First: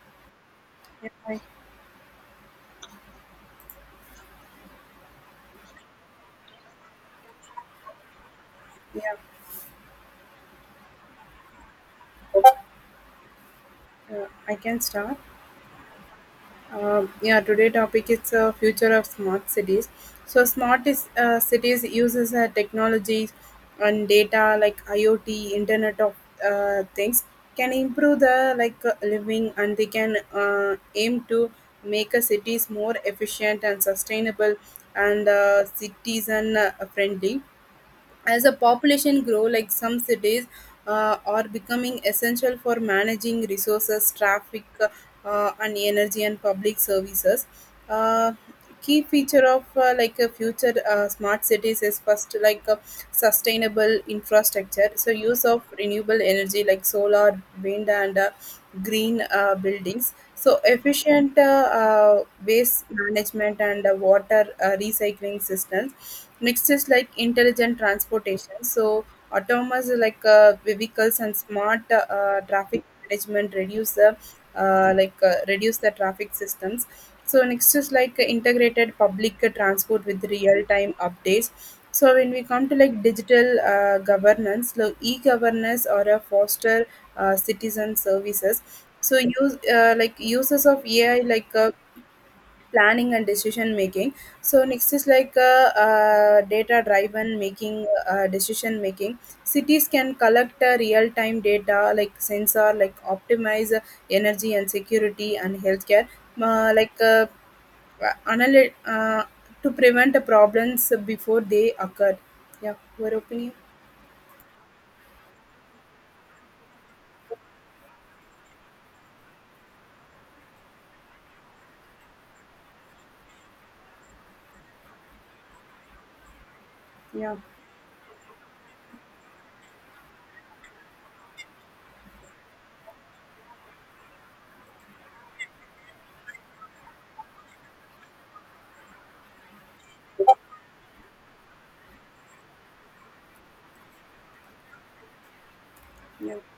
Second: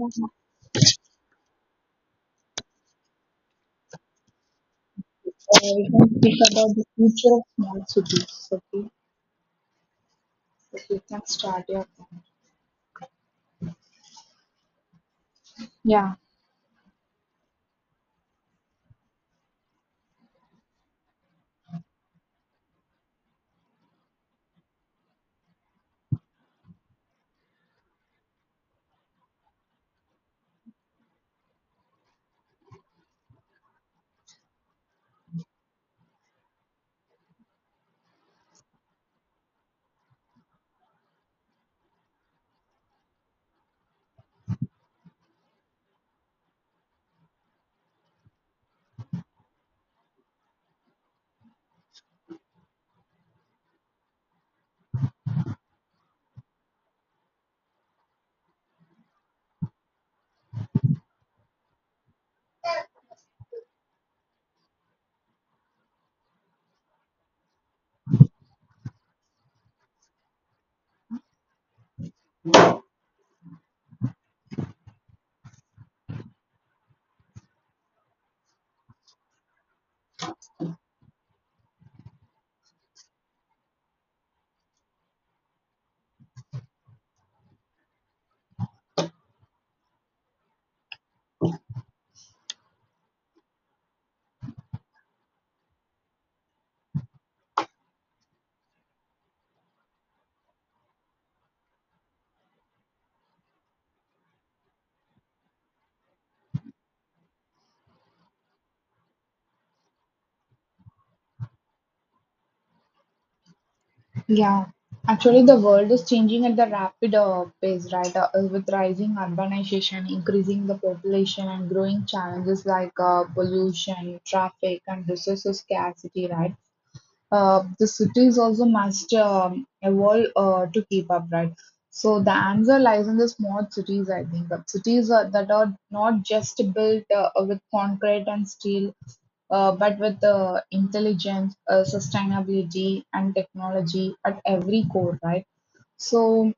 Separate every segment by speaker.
Speaker 1: We
Speaker 2: Yeah, I,
Speaker 1: can speak about the future of small cities. Okay,
Speaker 2: yeah,
Speaker 1: so you can start your point.
Speaker 2: I can start.
Speaker 1: Yeah,
Speaker 2: Yeah, today topic is the future of smart cities. So smart is, cities uses technologies and data like IoT, Internet of things, can improve the living, and they can aim to make a cities more efficient and sustainable and citizen friendly. As a population grow, like some cities are becoming essential for managing resources, traffic, and energy and public services. uh, Key feature of a future smart cities is first like a sustainable infrastructure, so use of renewable energy like solar, wind, and green buildings, so efficient waste management and water recycling systems. Next is like intelligent transportation. So autonomous vehicles and smart traffic management reduce the reduce the traffic systems. So next is like integrated public transport with real time updates. So when we come to like digital governance, so e-governance or a foster citizen services. So use uses of AI like planning and decision making. So next is like data driven making decision making. Cities can collect real time data like sensor, like optimize energy and security and healthcare, uh, like uh, analy- uh, to prevent the problems before they occur. Yeah, your opinion.
Speaker 1: yeah. Actually, the world is changing at the rapid pace, right? With rising urbanization, increasing the population, and growing challenges like pollution, traffic, and resources scarcity, right?
Speaker 2: Yeah.
Speaker 1: The cities also must evolve to keep up, right? So the answer lies in the smart cities, I think. Cities are, that are not just built with concrete and steel, but with intelligence, sustainability, and technology at every core, right?
Speaker 2: Yeah.
Speaker 1: So,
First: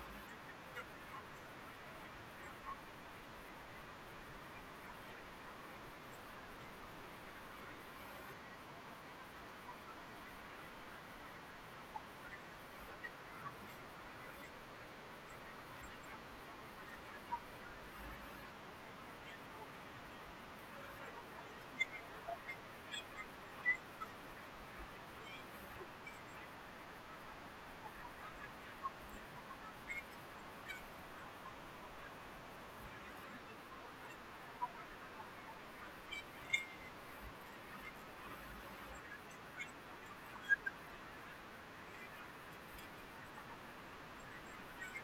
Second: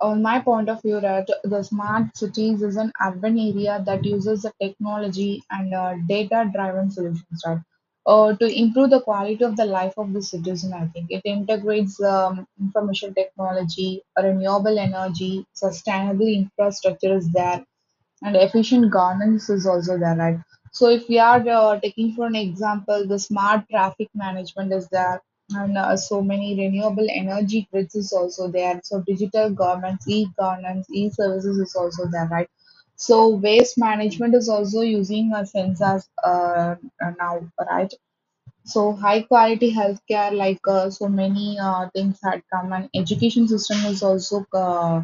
Speaker 1: on my point of view, that the smart cities is an urban area that uses the technology and data-driven solutions, right? To improve the quality of the life of the citizen, I think it integrates information technology, renewable energy, sustainable infrastructure is there, and efficient governance is also there, right? So if we are taking for an example, the smart traffic management is there, and so many renewable energy grids is also there. So digital governance, e-governance, e-services is also there, right? So waste management is also using sensors, now, right? So high quality healthcare, like so many things had come, and education system is also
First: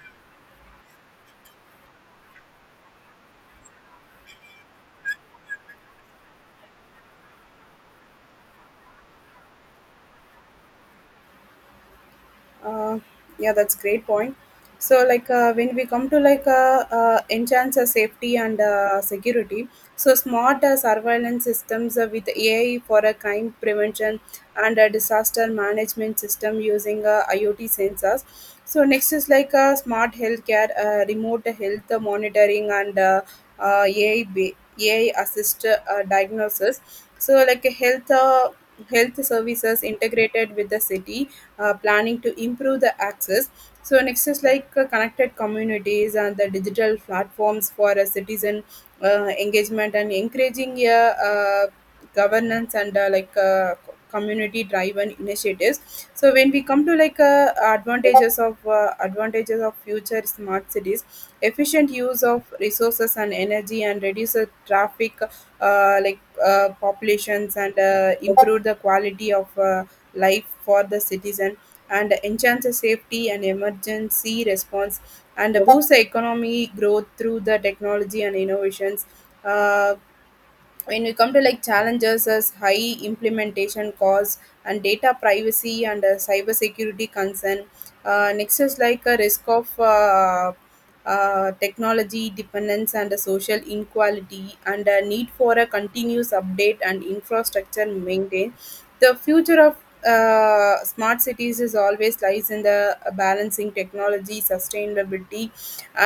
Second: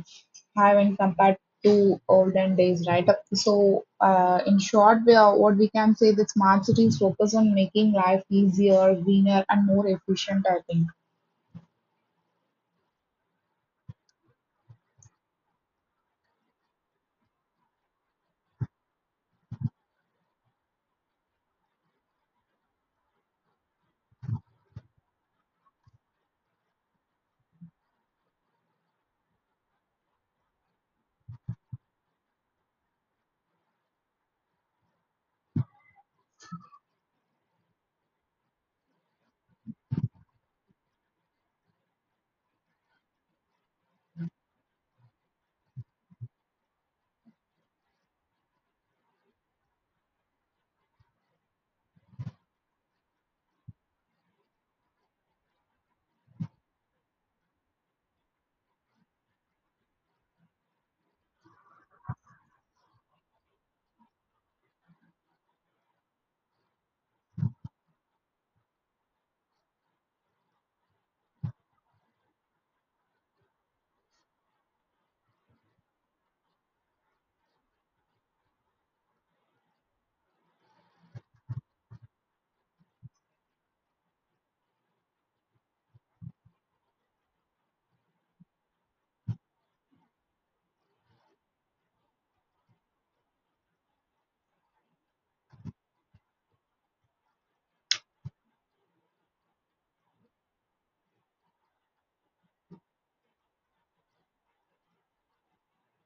Speaker 1: have when compared to olden days, right? So, in short, we are, what we can say that smart cities focus on making life easier, greener, and more efficient, I think.
Speaker 2: Uh, yeah, that's great point. So, when we come to enhance safety and security, so smart surveillance systems with AI for a crime prevention and a disaster management system using IoT sensors. So next is like smart healthcare, remote health monitoring, and uh, uh, AI ba- AI assist diagnosis. So like a health. Health services integrated with the city planning to improve the access. So next is like connected communities and the digital platforms for a citizen engagement and encouraging a governance and community driven initiatives. So when we come to advantages of future smart cities, efficient use of resources and energy, and reduce the traffic populations, and improve the quality of life for the citizen, and enhance the safety and emergency response, and boost the economy growth through the technology and innovations. Uh, when we come to like challenges as high implementation costs and data privacy and cyber security concern. Next is like a risk of technology dependence and a social inequality and a need for a continuous update and infrastructure maintain. The future of smart cities is always lies in the balancing technology, sustainability,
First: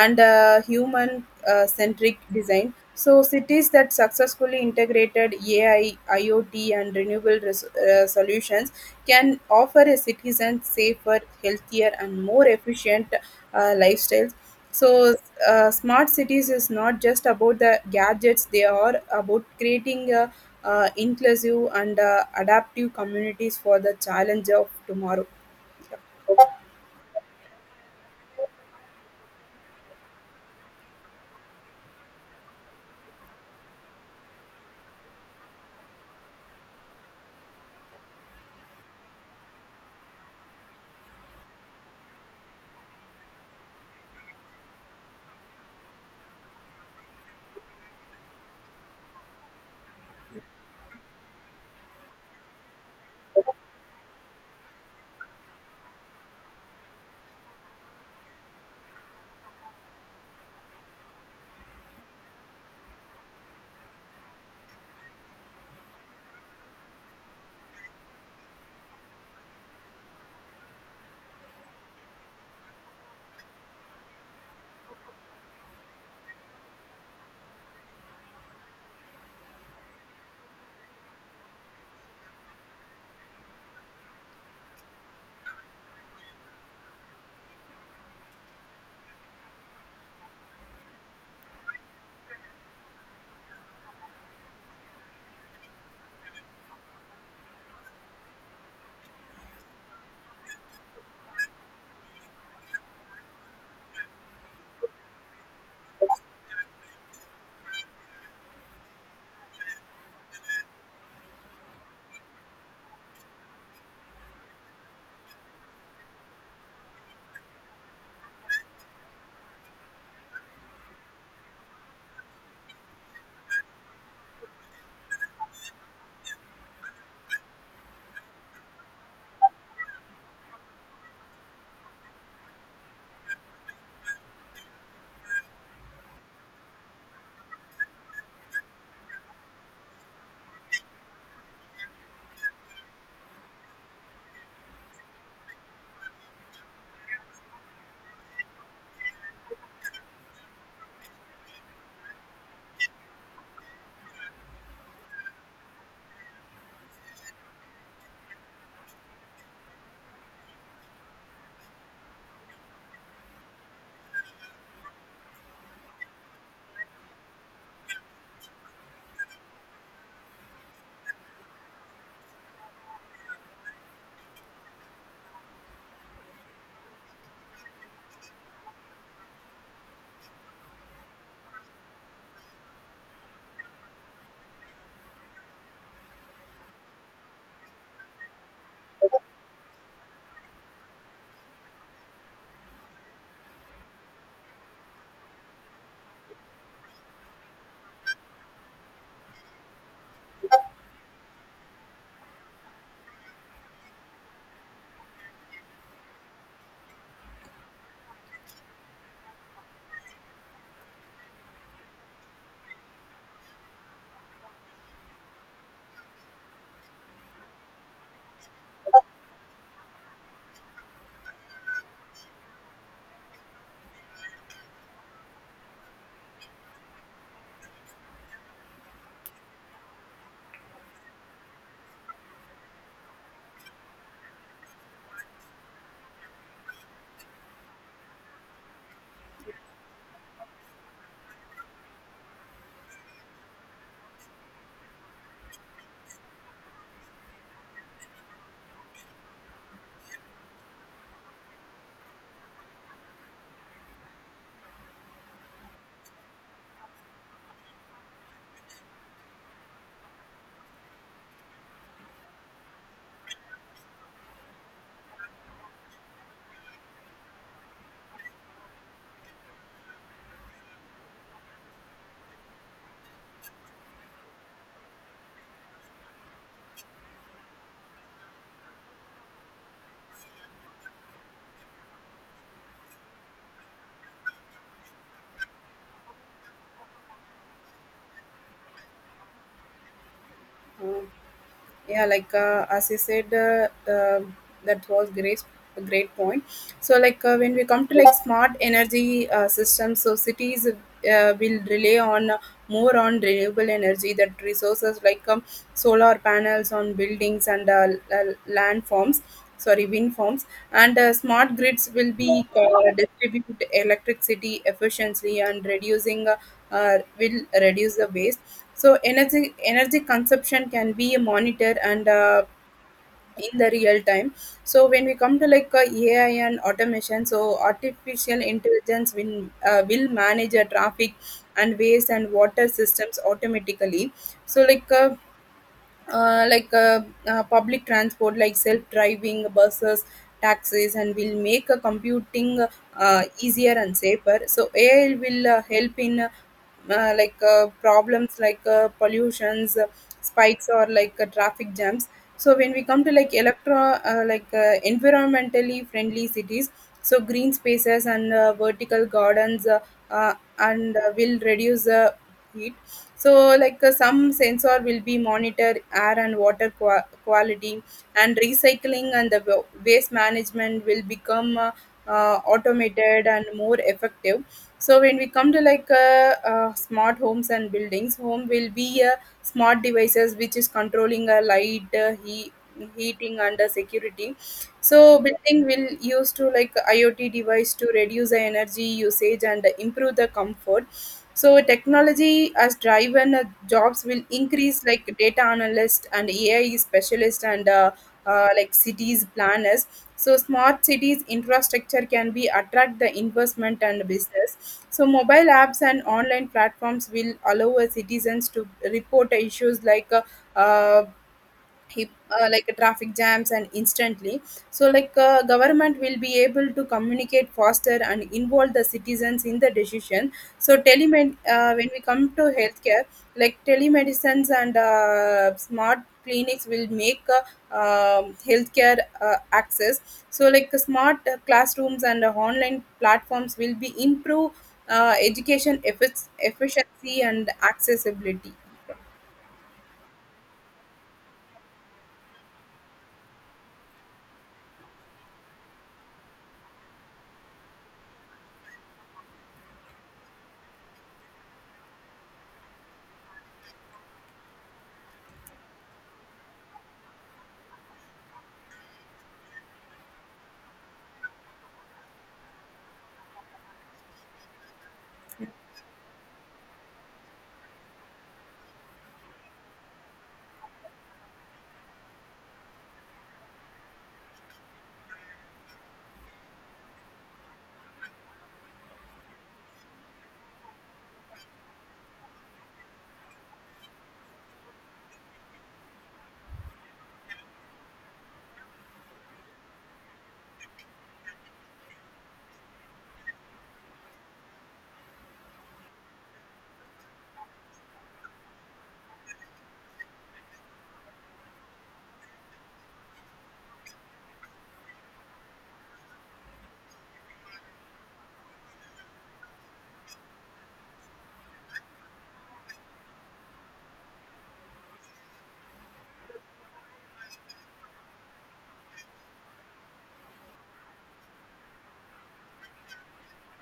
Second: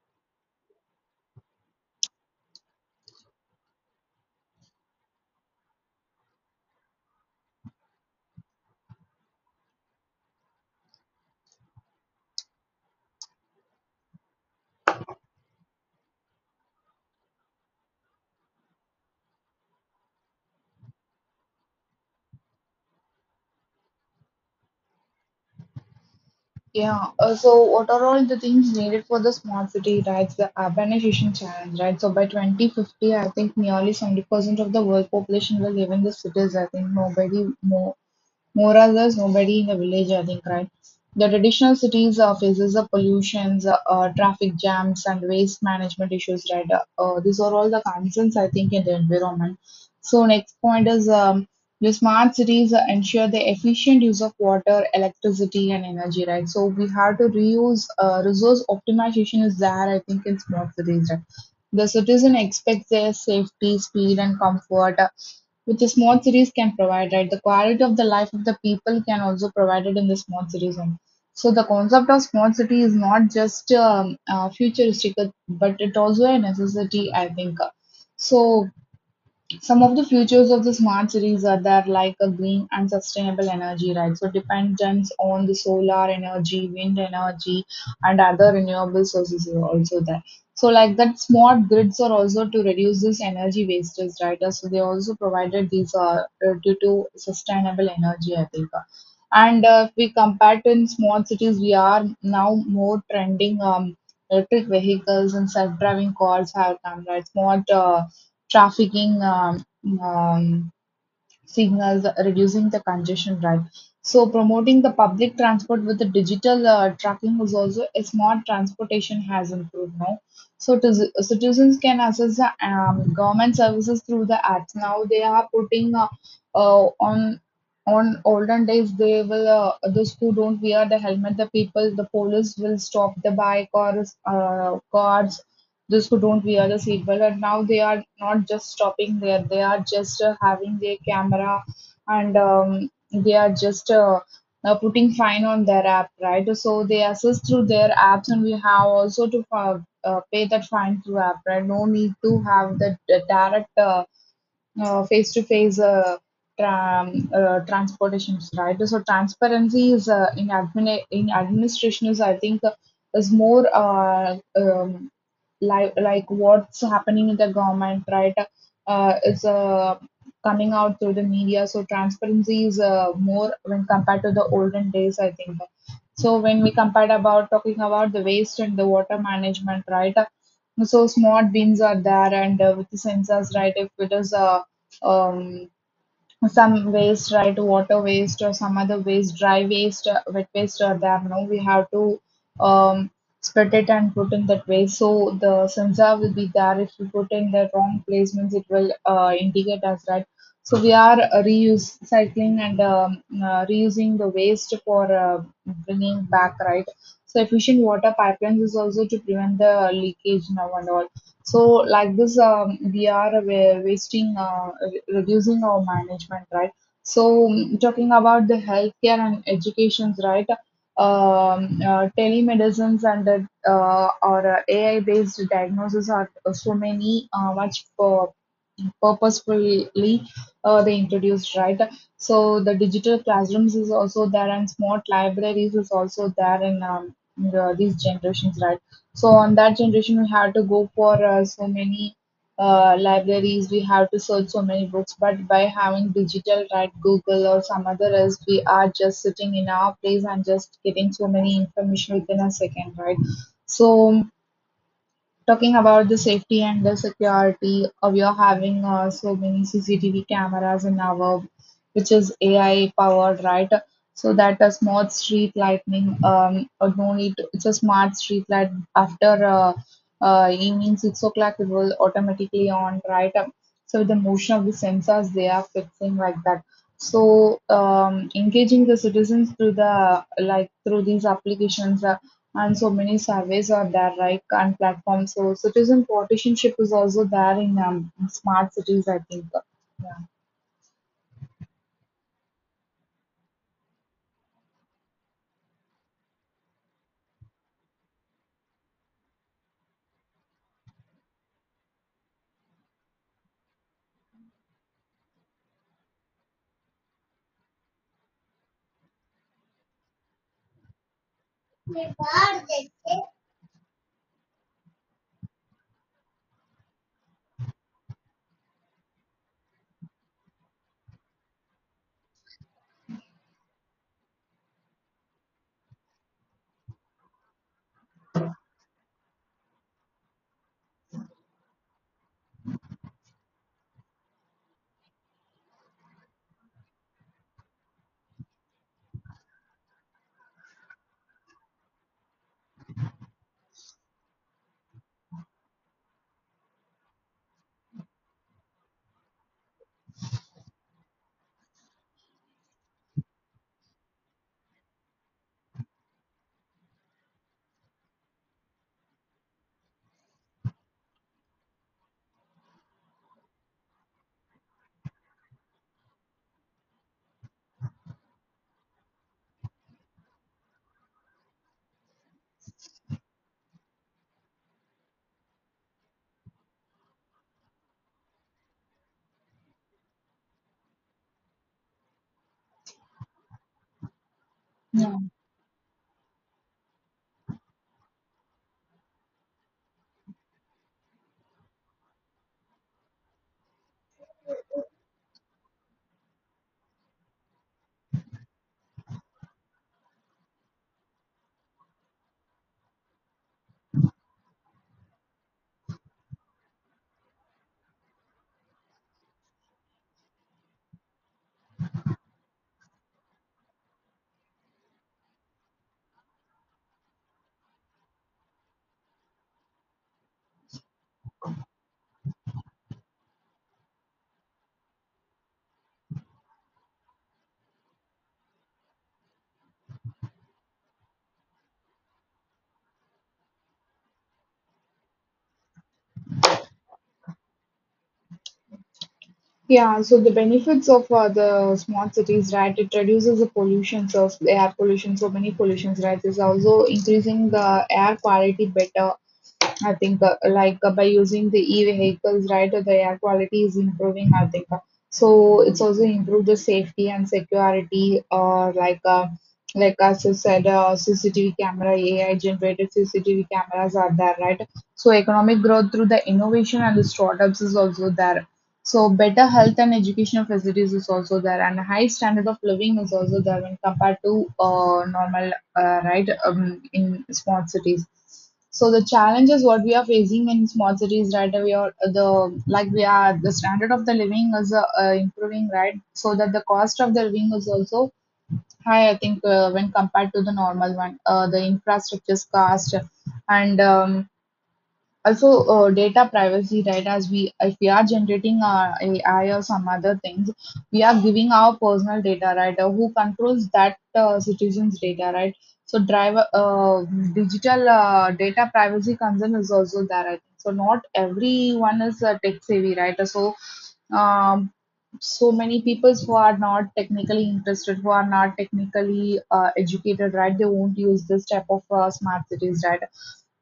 Speaker 2: and human centric design. So cities that successfully integrated AI, IoT, and renewable solutions can offer a citizen safer, healthier, and more efficient lifestyles. So smart cities is not just about the gadgets; they are about creating inclusive and adaptive communities for the challenge of tomorrow.
Speaker 1: Yeah, so what are all the things needed for the smart city, right? The urbanization challenge, right? So by 2050, I think nearly 70% of the world population will live in the cities. I think nobody more, more or less, nobody in the village, I think, right? The traditional cities city faces the pollutions, traffic jams, and waste management issues, right? These are all the concerns, I think, in the environment. So, next point is, the smart cities ensure the efficient use of water, electricity, and energy, right? So, we have to reuse resource optimization, is there, I think, in smart cities, right? The citizen expects their safety, speed, and comfort, which a small series can provide, right? The quality of the life of the people can also provided in the small cities only. So the concept of small city is not just futuristic, but it also a necessity, I think. So some of the features of the smart cities are that, like a green and sustainable energy, right? So dependence on the solar energy, wind energy, and other renewable sources are also there. So like that, smart grids are also to reduce this energy wastage, right? So they also provided these due to sustainable energy, I think. And if we compare to in small cities, we are now more trending electric vehicles and self-driving cars have come, right? Smart trafficking, um, signals, reducing the congestion, right? So promoting the public transport with the digital tracking is also a smart transportation has improved now. So to, citizens can access the government services through the apps. Now they are putting, uh, on on olden days they will, those who don't wear the helmet, the people, the police will stop the bike or guards, those who don't wear the seatbelt. And now they are not just stopping there, they are just having their camera, and they are just putting fine on their app, right? So they assist through their apps, and we have also to pay that fine through app, right? No need to have the direct face-to-face transportations, right? So transparency is in administration is, I think, is more, like what's happening in the government, right? Is coming out through the media. So transparency is more when compared to the olden days, I think. So when we compared about talking about the waste and the water management, right? So smart bins are there, and with the sensors, right? If it is, um, some waste, right? Water waste or some other waste, dry waste, wet waste are there. No, we have to, um, split it and put in that waste. So the sensor will be there. If you put in the wrong placements, it will indicate us, right? So we are reuse cycling and reusing the waste for bringing back, right? So efficient water pipelines is also to prevent the leakage now and all. So like this, we are wasting, reducing our management, right? So mm, talking about the healthcare and educations, right? Telemedicines and or AI-based diagnosis are so many much purposefully they introduced, right? So the digital classrooms is also there, and smart libraries is also there in these generations, right? So on that generation we had to go for so many libraries, we have to search so many books. But by having digital, right, google or some other else, we are just sitting in our place and just getting so many information within a second, right? So talking about the safety and the security of your having so many CCTV cameras in our, which is AI powered, right? So that a smart street lighting, or no need. It's a smart street light. After evening 6 o'clock, it will automatically on, right? So the motion of the sensors, they are fixing like that. So engaging the citizens through the, like through these applications. And so many surveys are there, right, and platforms. So citizen partisanship is also there in smart cities, I think.
Speaker 2: Uh, yeah, like as you said that was great a great point. So when we come to like smart energy systems, so cities will rely on more on renewable energy that resources like solar panels on buildings and land farms, sorry, wind farms, and smart grids
Speaker 1: Yeah.
Speaker 2: will be distribute electricity efficiently and reducing will reduce the waste. So energy consumption can be monitored and in the real time. So when we come to ai and automation, so artificial intelligence will manage a traffic and waste and water systems automatically. So public transport like self-driving buses, taxis, and will make computing easier and safer. So ai will help in problems like pollutions spikes or traffic jams. So when we come to like environmentally friendly cities, so green spaces and vertical gardens and will reduce heat. So some sensor will be monitor air and water quality, and recycling and the waste management will become automated and more effective. So when we come to smart homes and buildings, home will be a smart devices which is controlling a light, heating, and security.
Speaker 1: Yeah.
Speaker 2: So building will use to like iot device to reduce the energy usage and improve the comfort. So technology as driven jobs will increase like data analyst and ai specialist and cities planners. So smart cities infrastructure can be attract the investment and business. So mobile apps and online platforms will allow a citizens to report issues uh, like traffic jams and instantly. So government will be able to communicate faster and involve the citizens in the decision. So telemed when we come to healthcare, like telemedicines and smart clinics will make healthcare access. So smart classrooms and online platforms will be improve education efficiency and accessibility.
Speaker 1: Yeah, so the benefits of the smart cities, right? It reduces the pollution, so air pollution, so many pollutions, right? It's also increasing the air quality better, I think, by using the e-vehicles, right, the air quality is improving, I think so. It's also improved the safety and security. Or like, as you said, CCTV camera, AI generated CCTV cameras are there, right? So economic growth through the innovation and the startups is also there. So better health and educational facilities is also there, and high standard of living is also there when compared to normal, right, in small cities. So the challenges what we are facing in small cities right away, or the, like, we are, the standard of the living is improving, right? So that the cost of the living is also high, I think, when compared to the normal one, the infrastructure cost, and also data privacy, right? As we, if we are generating our ai or some other things, we are giving our personal data, right? Who controls that citizens data, right? So driver, digital, data privacy concern is also there, I think. So not everyone is tech savvy, right? So, um, so many people who are not technically interested, who are not technically educated, right, they won't use this type of smart cities, right?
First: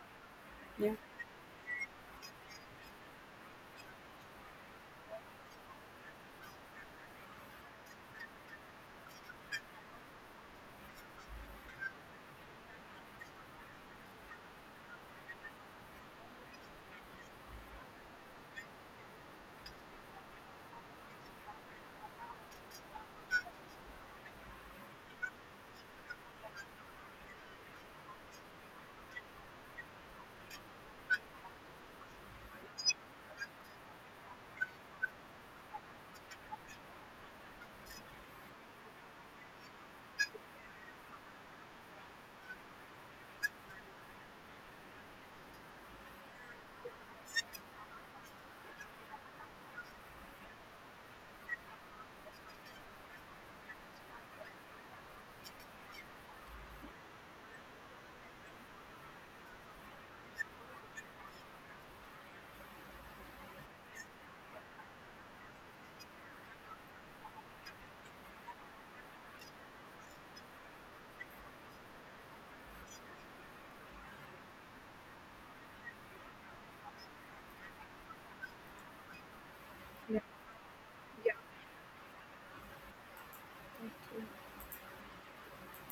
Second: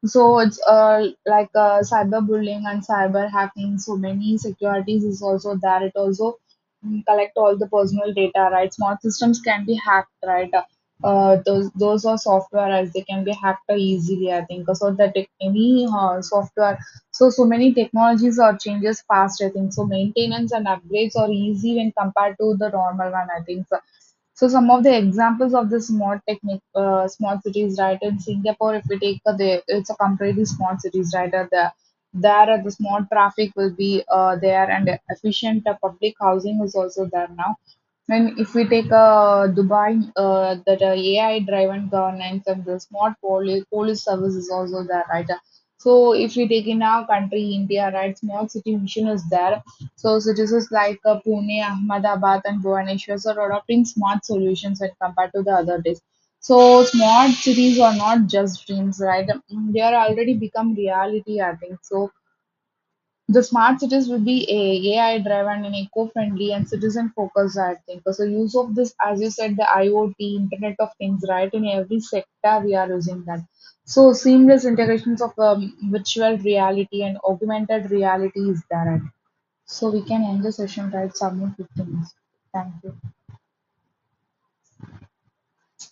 Speaker 1: So it's
Speaker 2: Yeah.
Speaker 1: cyberbullying and cyber hacking. So many securities is also there. It also mm, collect all the personal data, right? Smart systems can be hacked, right? Those are software as they can be hacked easily, I think, so that any software. So so many technologies are changes fast, I think so. Maintenance and upgrades are easy when compared to the normal one, I think so. So some of the examples of this mod technique, small cities, right? In Singapore, if we take it's a completely small cities, right? The small traffic will be there, and efficient public housing is also there now. And if we take Dubai, that AI-driven governance and the smart police service is also there, right? So if we take in our country, India, right, small city mission is there. So cities like Pune, Ahmedabad, and Bhubaneswar are adopting smart solutions when compared to the other days. So smart cities are not just dreams, right? Mm, they are already become reality, I think. So the smart cities will be a AI-driven and eco-friendly and citizen-focused, I think. So use of this, as you said, the IoT, Internet of Things, right? In every sector, we are using that. So seamless integrations of virtual reality and augmented reality is there. So we
Speaker 2: Yeah,
Speaker 1: can end the session, right?
Speaker 2: yeah.
Speaker 1: Submit 15 minutes. Thank you.